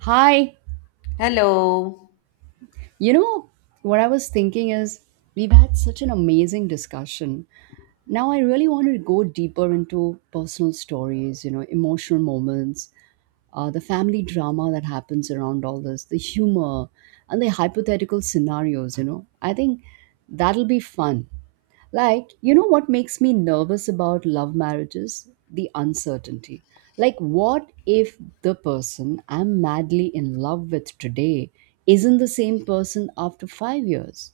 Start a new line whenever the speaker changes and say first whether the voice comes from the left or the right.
right: Hi.
left: Hello.
right: You know, what I was thinking is we've had such an amazing discussion. Now I really want to go deeper into personal stories, you know, emotional moments, the family drama that happens around all this, the humor, and the hypothetical scenarios. I think that'll be fun. Like, you know what makes me nervous about love marriages? The uncertainty. Like, what if the person I'm madly in love with today isn't the same person after five years?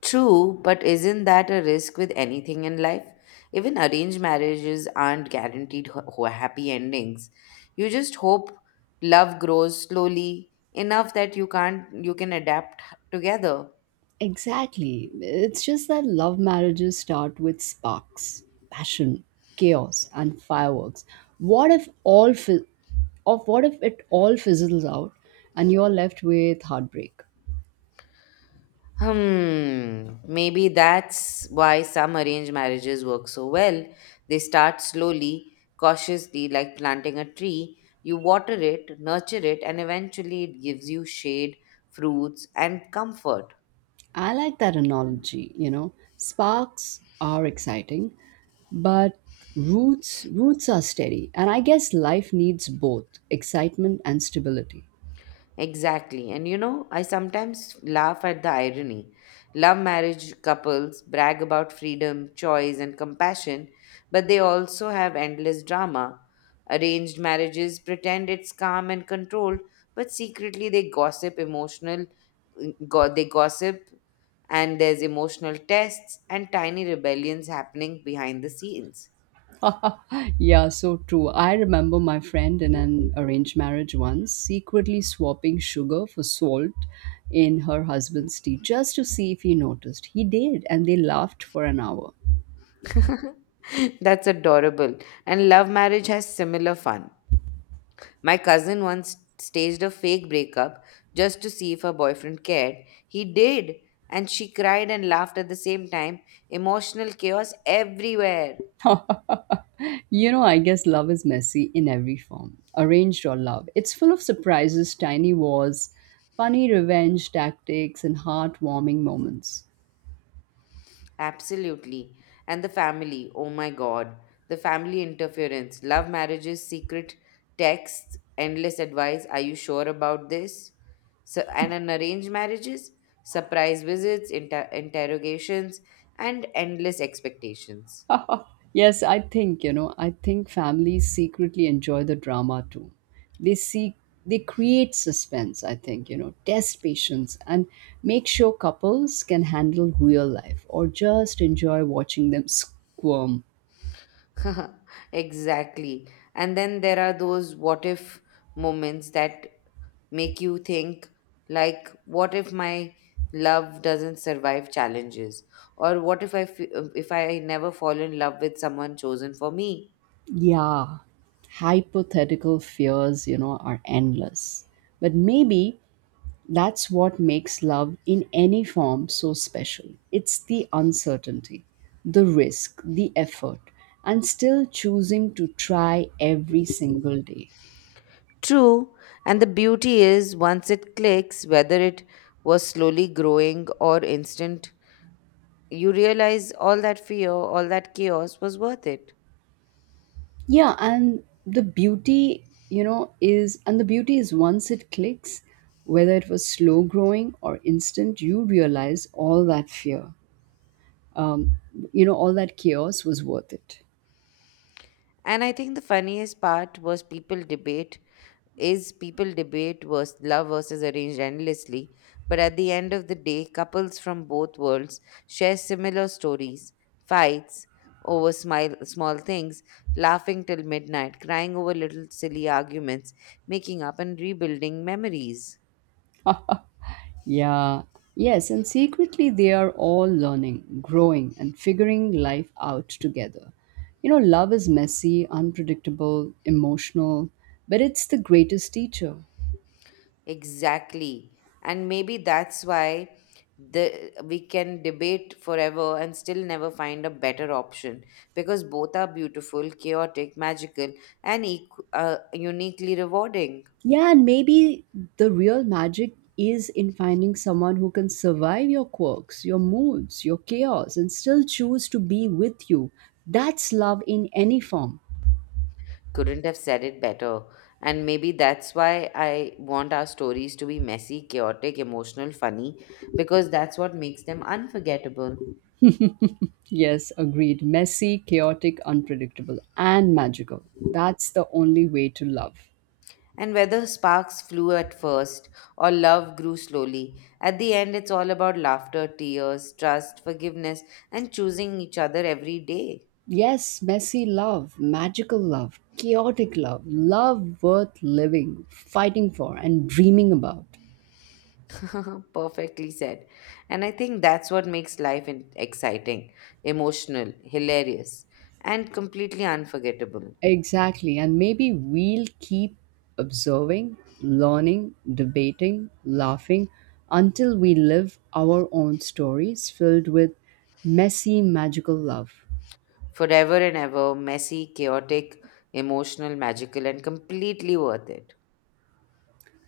left: True, but isn't that a risk with anything in life? Even arranged marriages aren't guaranteed happy endings. You just hope love grows slowly enough that you can't you can adapt together.
right: Exactly. It's just that love marriages start with sparks, passion, chaos, and fireworks. What if all fi- what if it all fizzles out and you're left with heartbreak?
left: Hmm, maybe that's why some arranged marriages work so well. They start slowly, cautiously, like planting a tree. You water it, nurture it, and eventually it gives you shade, fruits, and comfort.
right: I like that analogy. Sparks are exciting, but roots are steady. And I guess life needs both excitement and stability.
left: Exactly. And you know, I sometimes laugh at the irony. Love marriage couples brag about freedom, choice, and compassion, but they also have endless drama. Arranged marriages pretend it's calm and controlled, but secretly they gossip emotional, they gossip, and there's emotional tests and tiny rebellions happening behind the scenes.
right: Yeah, so true. I remember my friend in an arranged marriage once secretly swapping sugar for salt in her husband's tea just to see if he noticed. He did, and they laughed for an hour.
left: That's adorable. And love marriage has similar fun. My cousin once staged a fake breakup just to see if her boyfriend cared. He did, and she cried and laughed at the same time. Emotional chaos everywhere.
right: You know, I guess love is messy in every form, arranged or love. It's full of surprises, tiny wars, funny revenge tactics, and heartwarming moments.
left: Absolutely. And the family, oh my god. The family interference, love marriages, secret texts, endless advice. Are you sure about this? So, and an arranged marriages, surprise visits, interrogations, and endless expectations.
right: Yes, I think, you know, I think families secretly enjoy the drama too. They seek they create suspense, I think, you know, test patience and make sure couples can handle real life or just enjoy watching them squirm.
left: Exactly. And then there are those what if moments that make you think, like, what if my love doesn't survive challenges? Or what if I fe- if I never fall in love with someone chosen for me?
right: Yeah. Hypothetical fears, you know, are endless. But maybe that's what makes love in any form so special. It's the uncertainty, the risk, the effort, and still choosing to try every single day.
left: True. And the beauty is once it clicks, whether it was slowly growing or instant, you realize all that fear, all that chaos was worth it.
right: Yeah, and the beauty, you know, is and the beauty is once it clicks, whether it was slow growing or instant, you realize all that fear, um, all that chaos was worth it.
left: And I think the funniest part was people debate is people debate vers love versus arranged endlessly, but at the end of the day, couples from both worlds share similar stories, fights over small things, laughing till midnight, crying over little silly arguments, making up and rebuilding memories.
right: Yeah, yes, and secretly they are all learning, growing, and figuring life out together. You know, love is messy, unpredictable, emotional, but it's the greatest teacher.
left: Exactly. And maybe that's why the we can debate forever and still never find a better option because both are beautiful, chaotic, magical, and uniquely rewarding.
right: Yeah, and maybe the real magic is in finding someone who can survive your quirks, your moods, your chaos, and still choose to be with you. That's love in any form.
left: Couldn't have said it better. And maybe that's why I want our stories to be messy, chaotic, emotional, funny because that's what makes them unforgettable.
right: Yes, agreed. Messy, chaotic, unpredictable, and magical. That's the only way to love.
left: And whether sparks flew at first or love grew slowly, at the end it's all about laughter, tears, trust, forgiveness, and choosing each other every day.
right: Yes, messy love, magical love, chaotic love, love worth living, fighting for, and dreaming about.
left: Perfectly said. And I think that's what makes exciting, emotional, hilarious, and completely unforgettable.
right: Exactly, and maybe we'll keep observing, learning, debating, laughing until we live our own stories filled with messy, magical love.
left: Forever and ever, messy, chaotic, emotional, magical, and completely worth it.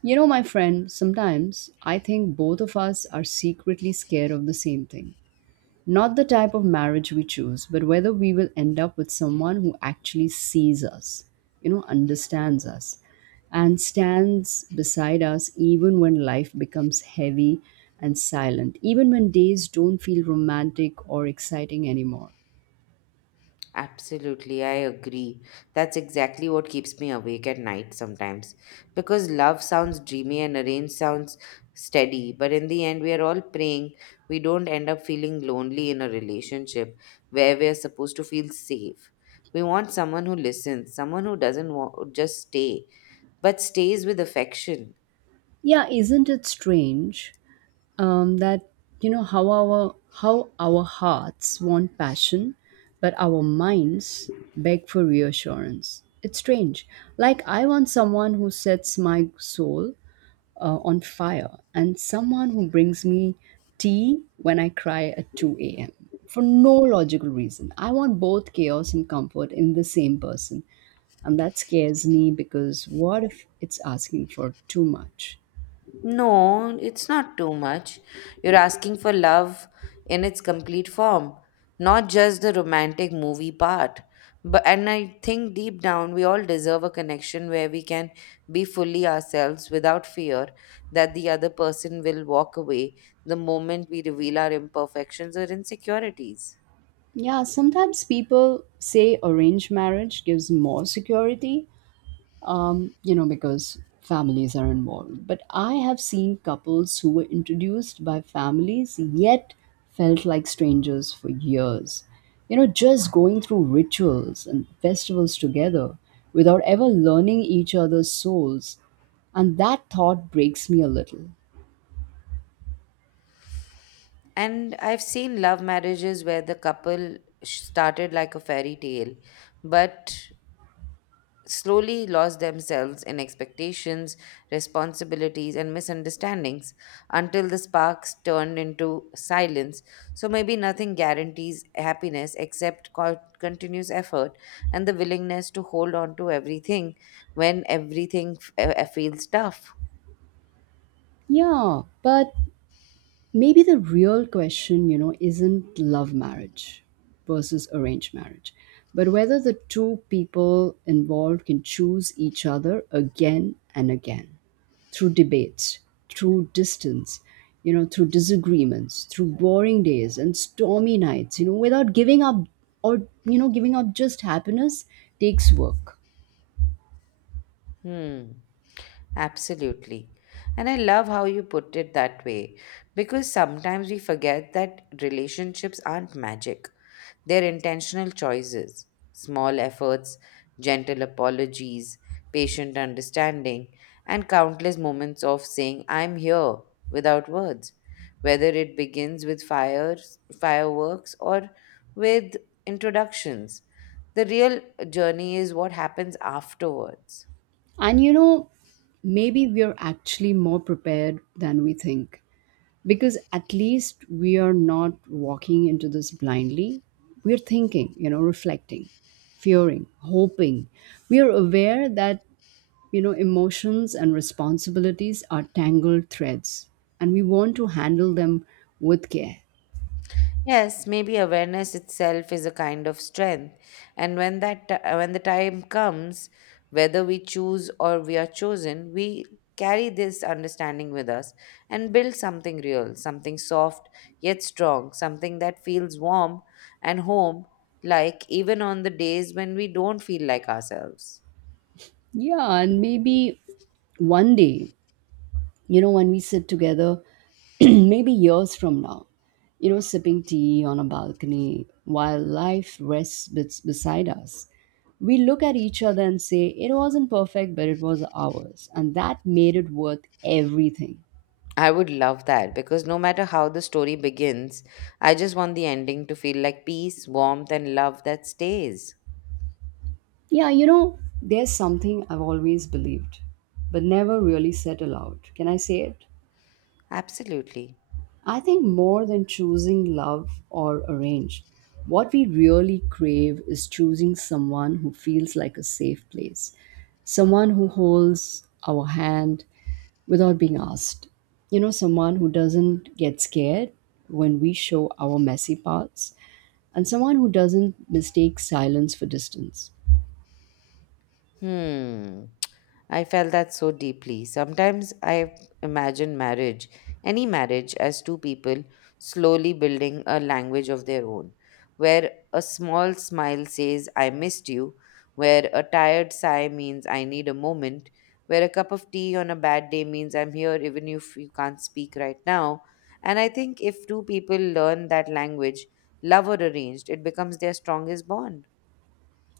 right: You know, my friend, sometimes I think both of us are secretly scared of the same thing. Not the type of marriage we choose, but whether we will end up with someone who actually sees us, you know, understands us, and stands beside us even when life becomes heavy and silent, even when days don't feel romantic or exciting anymore.
left: Absolutely, I agree. That's exactly what keeps me awake at night sometimes. Because love sounds dreamy and arrange sounds steady, but in the end, we are all praying we don't end up feeling lonely in a relationship where we are supposed to feel safe. We want someone who listens, someone who doesn't just stay, but stays with affection.
right: Yeah, isn't it strange, that how our hearts want passion but our minds beg for reassurance? It's strange. Like I want someone who sets my soul on fire, and someone who brings me tea when I cry at 2 a.m. for no logical reason. I want both chaos and comfort in the same person, and that scares me because what if it's asking for too much?
left: No, it's not too much. You're asking for love in its complete form, not just the romantic movie part. But and I think deep down we all deserve a connection where we can be fully ourselves without fear that the other person will walk away the moment we reveal our imperfections or insecurities.
right: Yeah, sometimes people say arranged marriage gives more security, because families are involved. But I have seen couples who were introduced by families yet felt like strangers for years. You know, just going through rituals and festivals together without ever learning each other's souls. And that thought breaks me a little.
left: And I've seen love marriages where the couple started like a fairy tale, but slowly lost themselves in expectations, responsibilities, and misunderstandings until the sparks turned into silence. So maybe nothing guarantees happiness except continuous effort and the willingness to hold on to everything when everything feels tough.
right: Yeah, but maybe the real question, you know, isn't love marriage versus arranged marriage, but whether the two people involved can choose each other again and again through debates, through distance, you know, through disagreements, through boring days and stormy nights, you know, without giving up or, you know, giving up just happiness takes work.
left: Hmm. Absolutely. And I love how you put it that way because sometimes we forget that relationships aren't magic. Their intentional choices, small efforts, gentle apologies, patient understanding, and countless moments of saying, I'm here without words, whether it begins with fireworks, or with introductions. The real journey is what happens afterwards.
right: And, you know, maybe we're actually more prepared than we think because at least we are not walking into this blindly. We're thinking, you know, reflecting, fearing, hoping. We are aware that, you know, emotions and responsibilities are tangled threads, and we want to handle them with care.
left: Yes, maybe awareness itself is a kind of strength. And when when the time comes, whether we choose or we are chosen, we carry this understanding with us and build something real, something soft yet strong, something that feels warm and home like even on the days when we don't feel like ourselves.
right: Yeah, and maybe one day, you know, when we sit together maybe years from now, you know, sipping tea on a balcony while life rests beside us, we look at each other and say it wasn't perfect but it was ours, and that made it worth everything.
left: I would love that because no matter how the story begins, I just want the ending to feel like peace, warmth and love that stays.
right: Yeah, you know, there's something I've always believed but never really said aloud. Can I say it?
left: Absolutely.
right: I think more than choosing love or arrange, what we really crave is choosing someone who feels like a safe place, someone who holds our hand without being asked. You know, someone who doesn't get scared when we show our messy parts, and someone who doesn't mistake silence for distance.
left: Hmm. I felt that so deeply. Sometimes I imagine marriage, any marriage, as two people slowly building a language of their own, where a small smile says, I missed you, where a tired sigh means, I need a moment, where a cup of tea on a bad day means, I'm here even if you can't speak right now. And I think if two people learn that language, love or arranged, it becomes their strongest bond.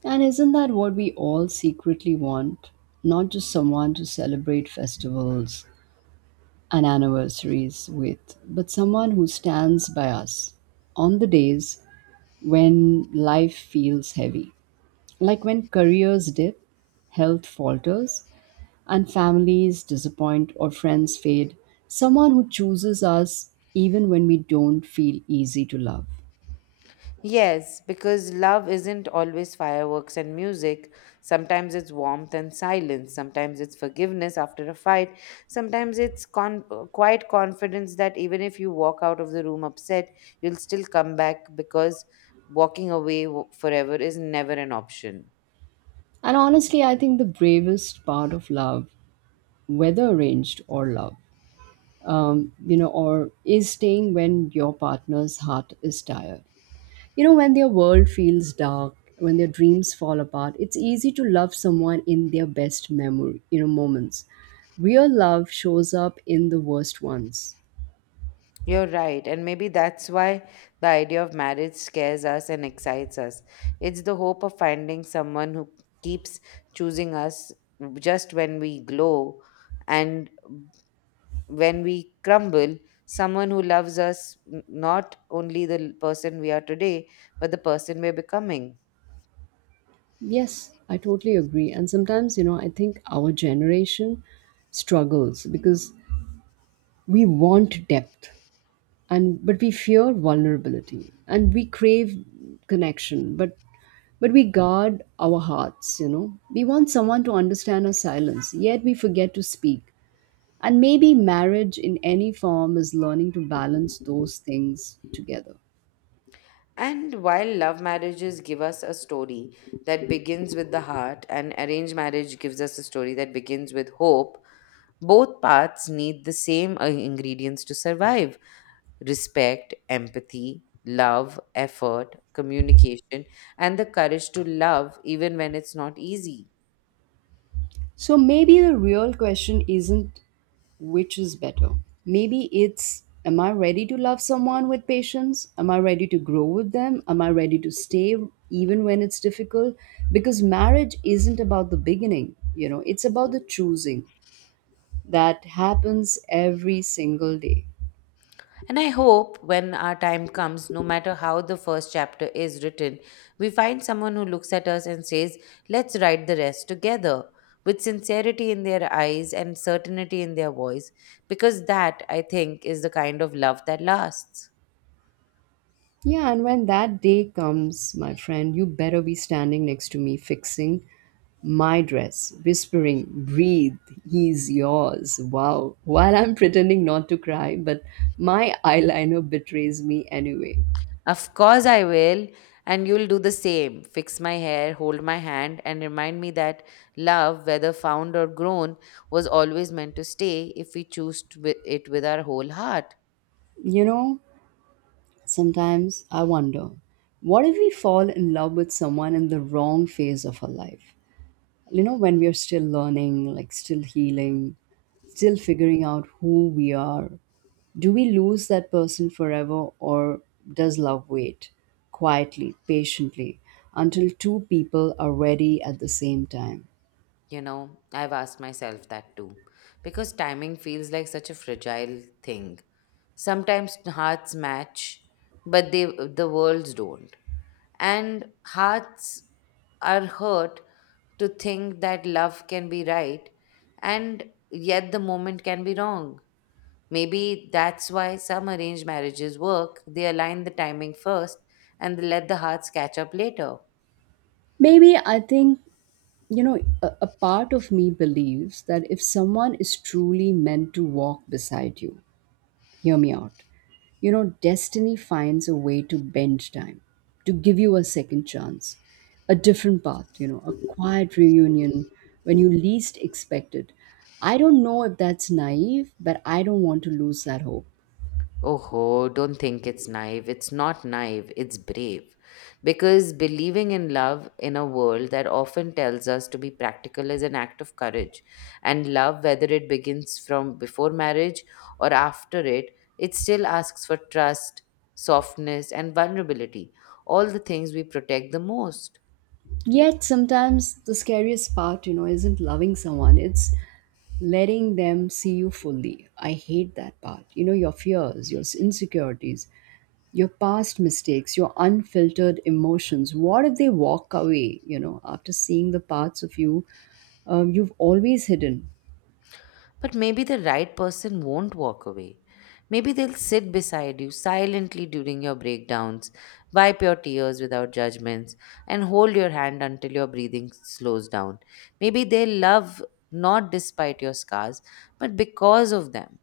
right: And isn't that what we all secretly want? Not just someone to celebrate festivals and anniversaries with, but someone who stands by us on the days when life feels heavy. Like when careers dip, health falters, and families disappoint or friends fade. Someone who chooses us even when we don't feel easy to love.
left: Yes, because love isn't always fireworks and music. Sometimes it's warmth and silence. Sometimes it's forgiveness after a fight. Sometimes it's quiet confidence that even if you walk out of the room upset, you'll still come back because walking away forever is never an option.
right: And honestly, I think the bravest part of love, whether arranged or love, you know, or is staying when your partner's heart is tired. You know, when their world feels dark, when their dreams fall apart, it's easy to love someone in their best memory, moments. Real love shows up in the worst ones.
left: You're right, and maybe that's why the idea of marriage scares us and excites us. It's the hope of finding someone who keeps choosing us just when we glow and when we crumble, someone who loves us not only the person we are today, but the person we're becoming.
right: Yes, I totally agree. And sometimes, you know, I think our generation struggles because we want depth and but we fear vulnerability, and we crave connection, but we guard our hearts, you know. We want someone to understand our silence, yet we forget to speak. And maybe marriage in any form is learning to balance those things together.
left: And while love marriages give us a story that begins with the heart, and arranged marriage gives us a story that begins with hope. Both paths need the same ingredients to survive: respect, empathy, love, effort, communication, and the courage to love even when it's not easy.
right: So maybe the real question isn't which is better. Maybe it's am I ready to love someone with patience? Am I ready to grow with them? Am I ready to stay even when it's difficult? Because marriage isn't about the beginning, you know, it's about the choosing that happens every single day.
left: And I hope when our time comes, no matter how the first chapter is written, we find someone who looks at us and says, "Let's write the rest together," with sincerity in their eyes and certainty in their voice, because that, I think, is the kind of love that lasts.
right: Yeah, and when that day comes, my friend, you better be standing next to me fixing my dress, whispering, breathe, he's yours. Wow. While I'm pretending not to cry, but my eyeliner betrays me anyway.
left: Of course, I will. And you'll do the same. Fix my hair, hold my hand, and remind me that love, whether found or grown, was always meant to stay if we choose to it with our whole heart.
right: You know, sometimes I wonder, what if we fall in love with someone in the wrong phase of our life? You know, when we are still learning, like still healing, still figuring out who we are, do we lose that person forever, or does love wait quietly, patiently, until two people are ready at the same time?
left: You know, I've asked myself that too. Because timing feels like such a fragile thing. Sometimes hearts match, but the worlds don't. And hearts are hurt to think that love can be right and yet the moment can be wrong. Maybe that's why some arranged marriages work. They align the timing first and they let the hearts catch up later.
right: Maybe, I think, you know, a part of me believes that if someone is truly meant to walk beside you, hear me out. You know, destiny finds a way to bend time, to give you a second chance, a different path, you know, a quiet reunion when you least expect it. I don't know if that's naive, but I don't want to lose that hope.
left: Oh, don't think it's naive. It's not naive, it's brave. Because believing in love in a world that often tells us to be practical is an act of courage. And love, whether it begins from before marriage or after it, it still asks for trust, softness, and vulnerability, all the things we protect the most.
right: Yet sometimes the scariest part, you know, isn't loving someone, it's letting them see you fully. I hate that part. You know, your fears, your insecurities, your past mistakes, your unfiltered emotions. What if they walk away, you know, after seeing the parts of you you've always hidden?
left: But maybe the right person won't walk away. Maybe they'll sit beside you silently during your breakdowns, wipe your tears without judgments, and hold your hand until your breathing slows down. Maybe they love not despite your scars, but because of them.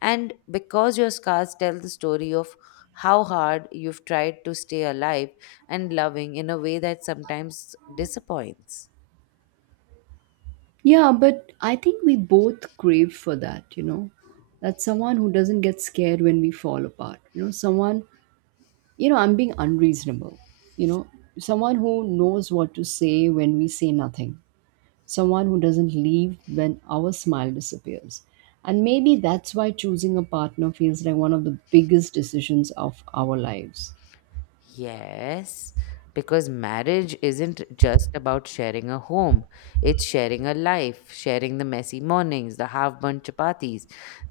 left: And because your scars tell the story of how hard you've tried to stay alive and loving in a way that sometimes disappoints.
right: Yeah, but I think we both crave for that, you know, that someone who doesn't get scared when we fall apart, you know, someone, you know, I'm being unreasonable, you know, someone who knows what to say when we say nothing, someone who doesn't leave when our smile disappears. And maybe that's why choosing a partner feels like one of the biggest decisions of our lives.
left: Yes, because marriage isn't just about sharing a home. It's sharing a life, sharing the messy mornings, the half-burnt chapatis,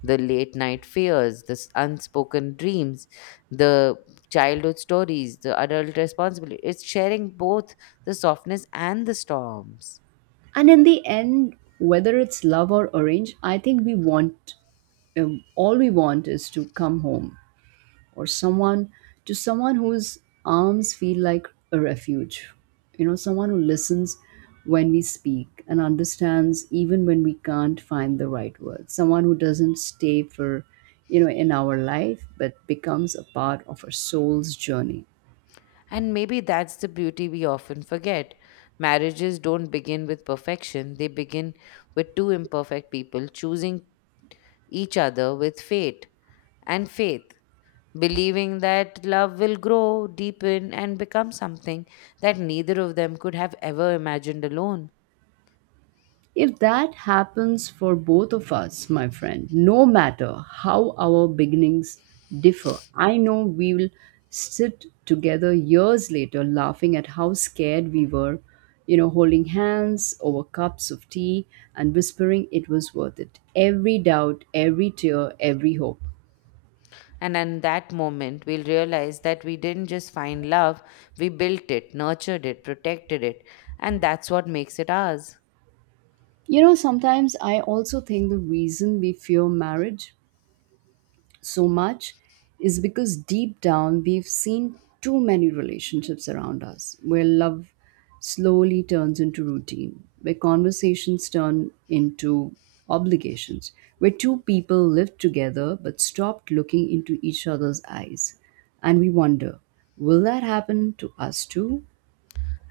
left: the late-night fears, the unspoken dreams, the childhood stories, the adult responsibility. It's sharing both the softness and the storms.
right: And in the end, whether it's love or arrange, I think we want all we want is to come home or someone to someone whose arms feel like a refuge. You know, someone who listens when we speak and understands even when we can't find the right words. Someone who doesn't stay for, you know, in our life but becomes a part of our soul's journey.
left: And maybe that's the beauty we often forget. Marriages don't begin with perfection, they begin with two imperfect people choosing each other with fate and faith, believing that love will grow, deepen, and become something that neither of them could have ever imagined alone.
right: If that happens for both of us, my friend, no matter how our beginnings differ, I know we'll sit together years later laughing at how scared we were, you know, holding hands over cups of tea and whispering it was worth it. Every doubt, every tear, every hope.
left: And in that moment, we'll realize that we didn't just find love, we built it, nurtured it, protected it, and that's what makes it ours.
right: You know, sometimes I also think the reason we fear marriage so much is because deep down we've seen too many relationships around us where love slowly turns into routine, where conversations turn into obligations, where two people lived together but stopped looking into each other's eyes. And we wonder, will that happen to us too?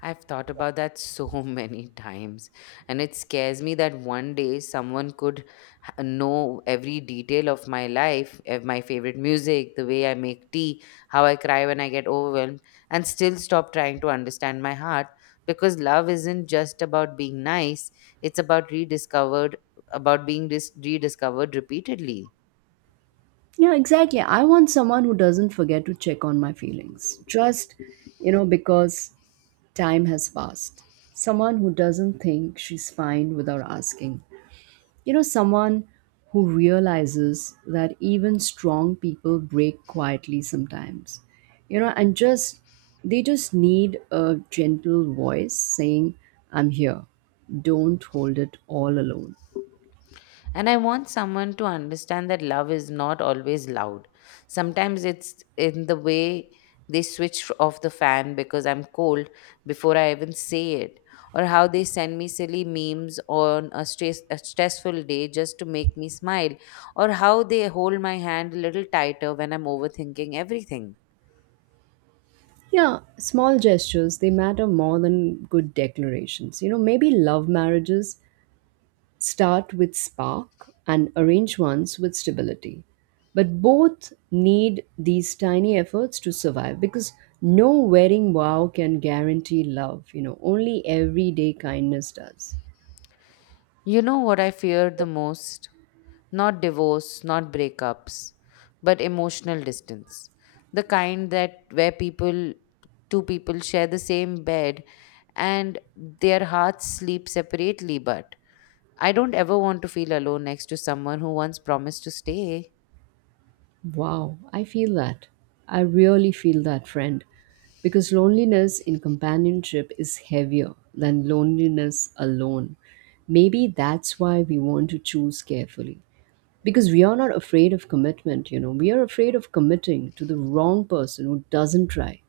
left: I've thought about that so many times, and it scares me that one day someone could know every detail of my life, of my favorite music, the way I make tea, how I cry when I get overwhelmed, and still stop trying to understand my heart because love isn't just about being nice, it's about rediscovered about rediscovered repeatedly.
right: Yeah, exactly. I want someone who doesn't forget to check on my feelings just, you know, because time has passed. Someone who doesn't think she's fine without asking. You know, someone who realizes that even strong people break quietly sometimes. You know, and just they just need a gentle voice saying, I'm here. Don't hold it all alone.
left: And I want someone to understand that love is not always loud. Sometimes it's in the way they switch off the fan because I'm cold before I even say it, or how they send me silly memes on a stressful day just to make me smile, or how they hold my hand a little tighter when I'm overthinking everything.
right: Yeah, small gestures, they matter more than good declarations. You know, maybe love marriages start with spark and arranged ones with stability. But both need these tiny efforts to survive because no wedding vow can guarantee love. You know, only everyday kindness does.
left: You know what I feared the most? Not divorce, not breakups, but emotional distance. The kind that where two people share the same bed and their hearts sleep separately, but I don't ever want to feel alone next to someone who once promised to stay.
right: Wow, I feel that. I really feel that, friend. Because loneliness in companionship is heavier than loneliness alone. Maybe that's why we want to choose carefully. Because we are not afraid of commitment, you know. We are afraid of committing to the wrong person who doesn't try.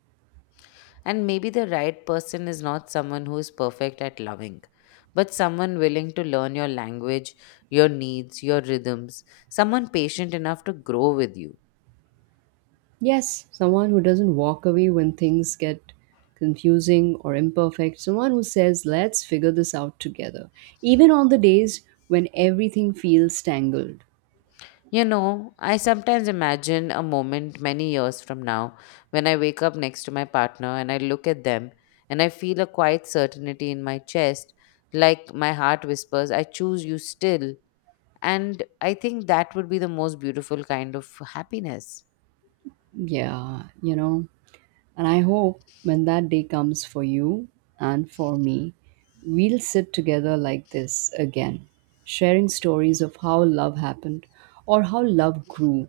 left: And maybe the right person is not someone who is perfect at loving, but someone willing to learn your language, your needs, your rhythms, someone patient enough to grow with you.
right: Yes, someone who doesn't walk away when things get confusing or imperfect, someone who says, let's figure this out together, even on the days when everything feels tangled.
left: You know, I sometimes imagine a moment many years from now when I wake up next to my partner and I look at them and I feel a quiet certainty in my chest, like my heart whispers, I choose you still. And I think that would be the most beautiful kind of happiness.
right: Yeah, you know, and I hope when that day comes for you and for me, we'll sit together like this again, sharing stories of how love happened or how love grew.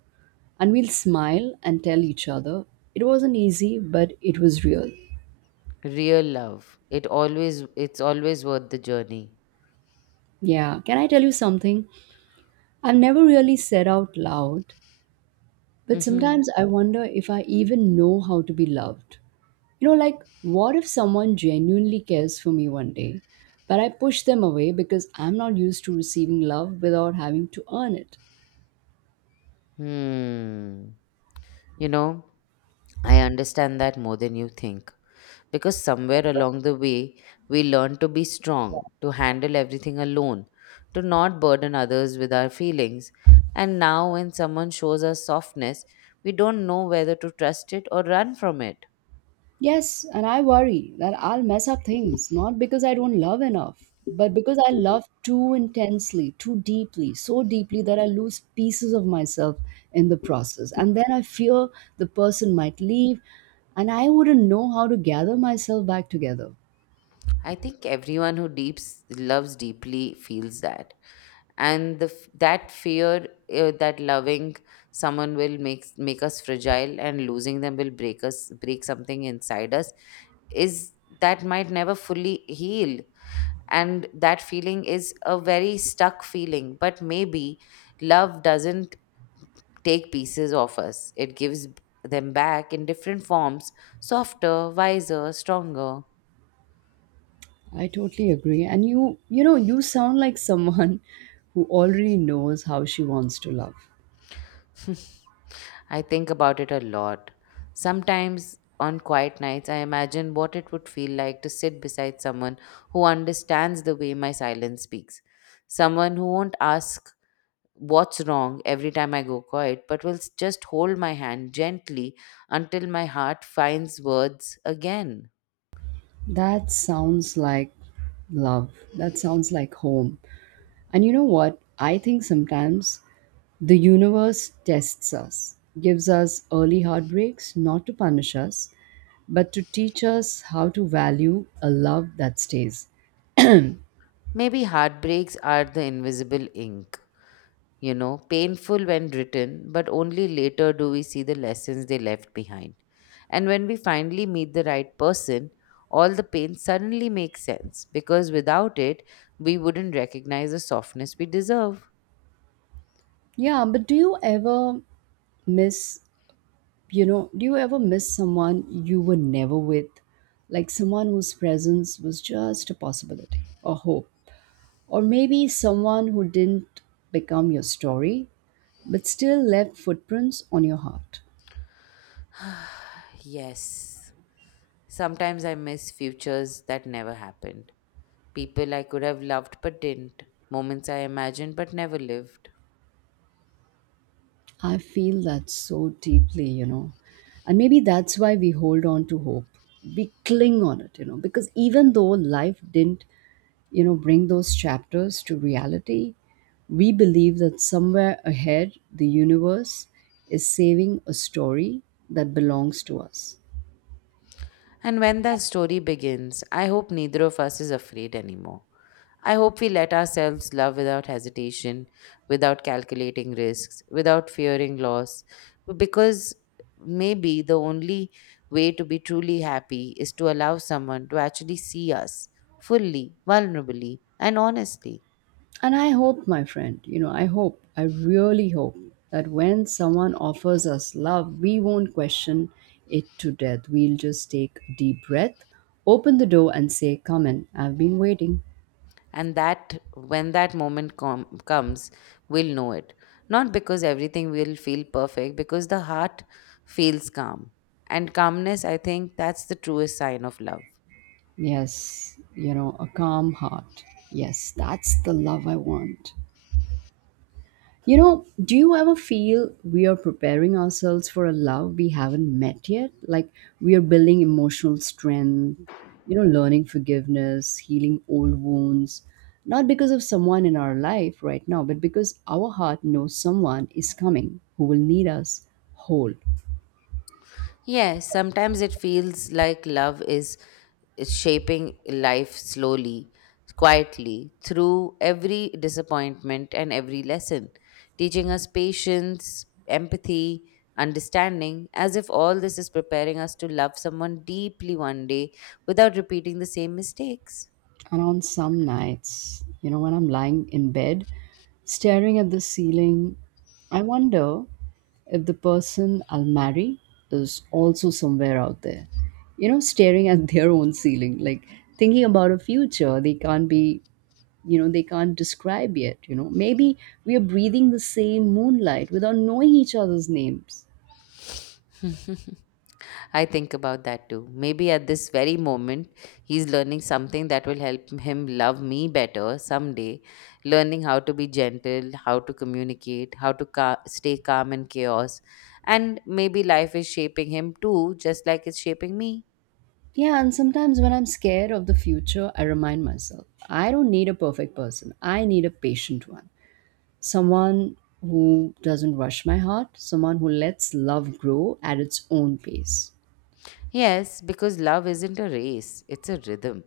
right: And we'll smile and tell each other it wasn't easy, but it was real.
left: Real love. It's always worth the journey.
right: Yeah, can I tell you something? I've never really said out loud, but
left: Mm-hmm.
right: sometimes I wonder if I even know how to be loved. You know, like, what if someone genuinely cares for me one day, but I push them away because I'm not used to receiving love without having to earn it?
left: Hmm. You know, I understand that more than you think, because somewhere along the way we learn to be strong, to handle everything alone, to not burden others with our feelings. And now, when someone shows us softness, we don't know whether to trust it or run from it.
right: Yes, and I worry that I'll mess up things, not because I don't love enough, but because I love too intensely, too deeply, so deeply that I lose pieces of myself in the process. And then I fear the person might leave, and I wouldn't know how to gather myself back together.
left: I think everyone who deeps loves deeply feels that, and that fear, that loving someone will make us fragile, and losing them will break us, break something inside us, is that might never fully heal. And that feeling is a very stuck feeling, but maybe love doesn't take pieces off us, it gives them back in different forms, softer, wiser, stronger.
right: I totally agree. And you you sound like someone who already knows how she wants to love.
left: I think about it a lot. Sometimes on quiet nights I imagine what it would feel like to sit beside someone who understands the way my silence speaks, someone who won't ask what's wrong every time I go quiet, but will just hold my hand gently until my heart finds words again.
right: That sounds like love. That sounds like home. And you know what? I think sometimes the universe tests us, gives us early heartbreaks, not to punish us, but to teach us how to value a love that stays.
left: Maybe heartbreaks are the invisible ink, you know, painful when written, but only later do we see the lessons they left behind. And when we finally meet the right person, all the pain suddenly makes sense because without it, we wouldn't recognize the softness we deserve.
right: Yeah, but do you ever miss do you ever miss someone you were never with? Like someone whose presence was just a possibility, a hope. Or maybe someone who didn't become your story, but still left footprints on your heart.
left: Yes, sometimes I miss futures that never happened, people I could have loved but didn't, moments I imagined but never lived.
right: I feel that so deeply, you know. And maybe that's why we hold on to hope. We cling on it, you know, because even though life didn't, you know, bring those chapters to reality, we believe that somewhere ahead the universe is saving a story that belongs to us.
left: And when that story begins, I hope neither of us is afraid anymore. I hope we let ourselves love without hesitation, without calculating risks, without fearing loss, because maybe the only way to be truly happy is to allow someone to actually see us fully, vulnerably, and honestly.
right: And I hope, my friend, you know, I hope, I really hope that when someone offers us love, we won't question it to death. We'll just take a deep breath, open the door, and say, come in, I've been waiting.
left: And that when that moment comes, we'll know it. Not because everything will feel perfect, because the heart feels calm, and calmness, I think that's the truest sign of love.
right: Yes, you know, a calm heart. Yes, that's the love I want. You know, do you ever feel we are preparing ourselves for a love we haven't met yet? Like we are building emotional strength, you know, learning forgiveness, healing old wounds, not because of someone in our life right now, but because our heart knows someone is coming who will need us whole.
left: Yes, sometimes it feels like love is shaping life slowly, quietly, through every disappointment and every lesson, teaching us patience, empathy, understanding, as if all this is preparing us to love someone deeply one day without repeating the same mistakes.
right: And on some nights, you know, when I'm lying in bed, staring at the ceiling, I wonder if the person I'll marry is also somewhere out there, you know, staring at their own ceiling, like thinking about a future they can't be, you know, they can't describe yet. You know, maybe we are breathing the same moonlight without knowing each other's names.
left: I think about that too. Maybe at this very moment, he's learning something that will help him love me better someday. Learning how to be gentle, how to communicate, how to stay calm in chaos. And maybe life is shaping him too, just like it's shaping me.
right: Yeah, and sometimes when I'm scared of the future, I remind myself I don't need a perfect person, I need a patient one. Someone who doesn't rush my heart, someone who lets love grow at its own pace.
left: Yes, because love isn't a race, it's a rhythm.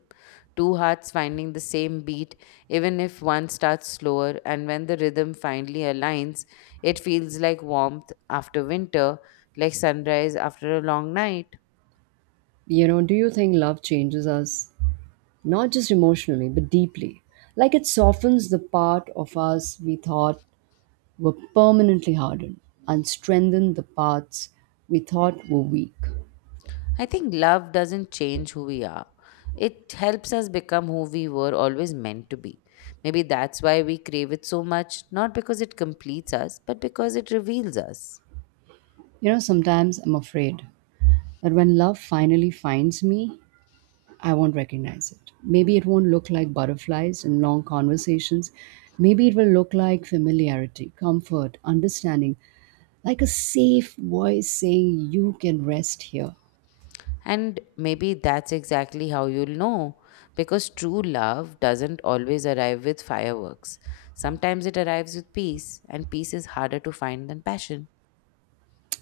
left: Two hearts finding the same beat, even if one starts slower, and when the rhythm finally aligns, it feels like warmth after winter, like sunrise after a long night.
right: You know, do you think love changes us? Not just emotionally, but deeply. Like it softens the part of us we thought were permanently hardened and strengthened the parts we thought were weak.
left: I think love doesn't change who we are. It helps us become who we were always meant to be. Maybe that's why we crave it so much, not because it completes us, but because it reveals us.
right: You know, sometimes I'm afraid that when love finally finds me, I won't recognize it. Maybe it won't look like butterflies and long conversations. Maybe it will look like familiarity, comfort, understanding, like a safe voice saying, you can rest here.
left: And maybe that's exactly how you'll know. Because true love doesn't always arrive with fireworks. Sometimes it arrives with peace, and peace is harder to find than passion.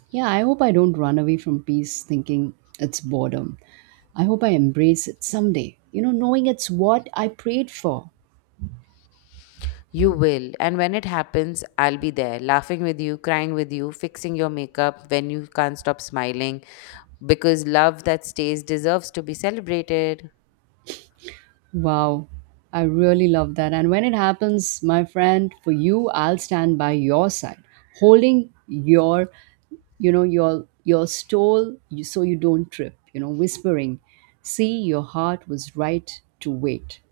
right: Yeah, I hope I don't run away from peace thinking it's boredom. I hope I embrace it someday, you know, knowing it's what I prayed for.
left: You will, and when it happens, I'll be there, laughing with you, crying with you, fixing your makeup when you can't stop smiling, because love that stays deserves to be celebrated.
right: Wow, I really love that. And when it happens, my friend, for you, I'll stand by your side, holding your, you know, your stole so you don't trip, you know, whispering, see, your heart was right to wait.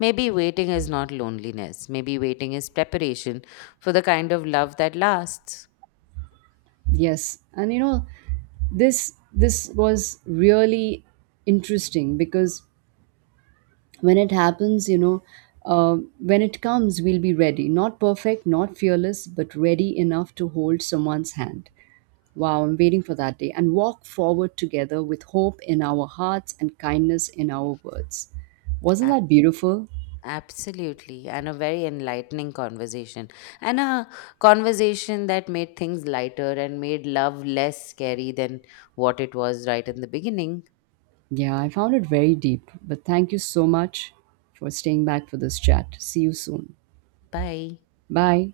left: Maybe waiting is not loneliness, maybe waiting is preparation for the kind of love that lasts.
right: Yes. And you know, this was really interesting because when it happens, you know, when it comes, we'll be ready, not perfect, not fearless, but ready enough to hold someone's hand. Wow, I'm waiting for that day, and walk forward together with hope in our hearts and kindness in our words. Wasn't that beautiful?
left: Absolutely, and a very enlightening conversation, and a conversation that made things lighter and made love less scary than what it was right in the beginning.
right: Yeah, I found it very deep, but thank you so much for staying back for this chat. See you soon.
left: Bye.
right: Bye.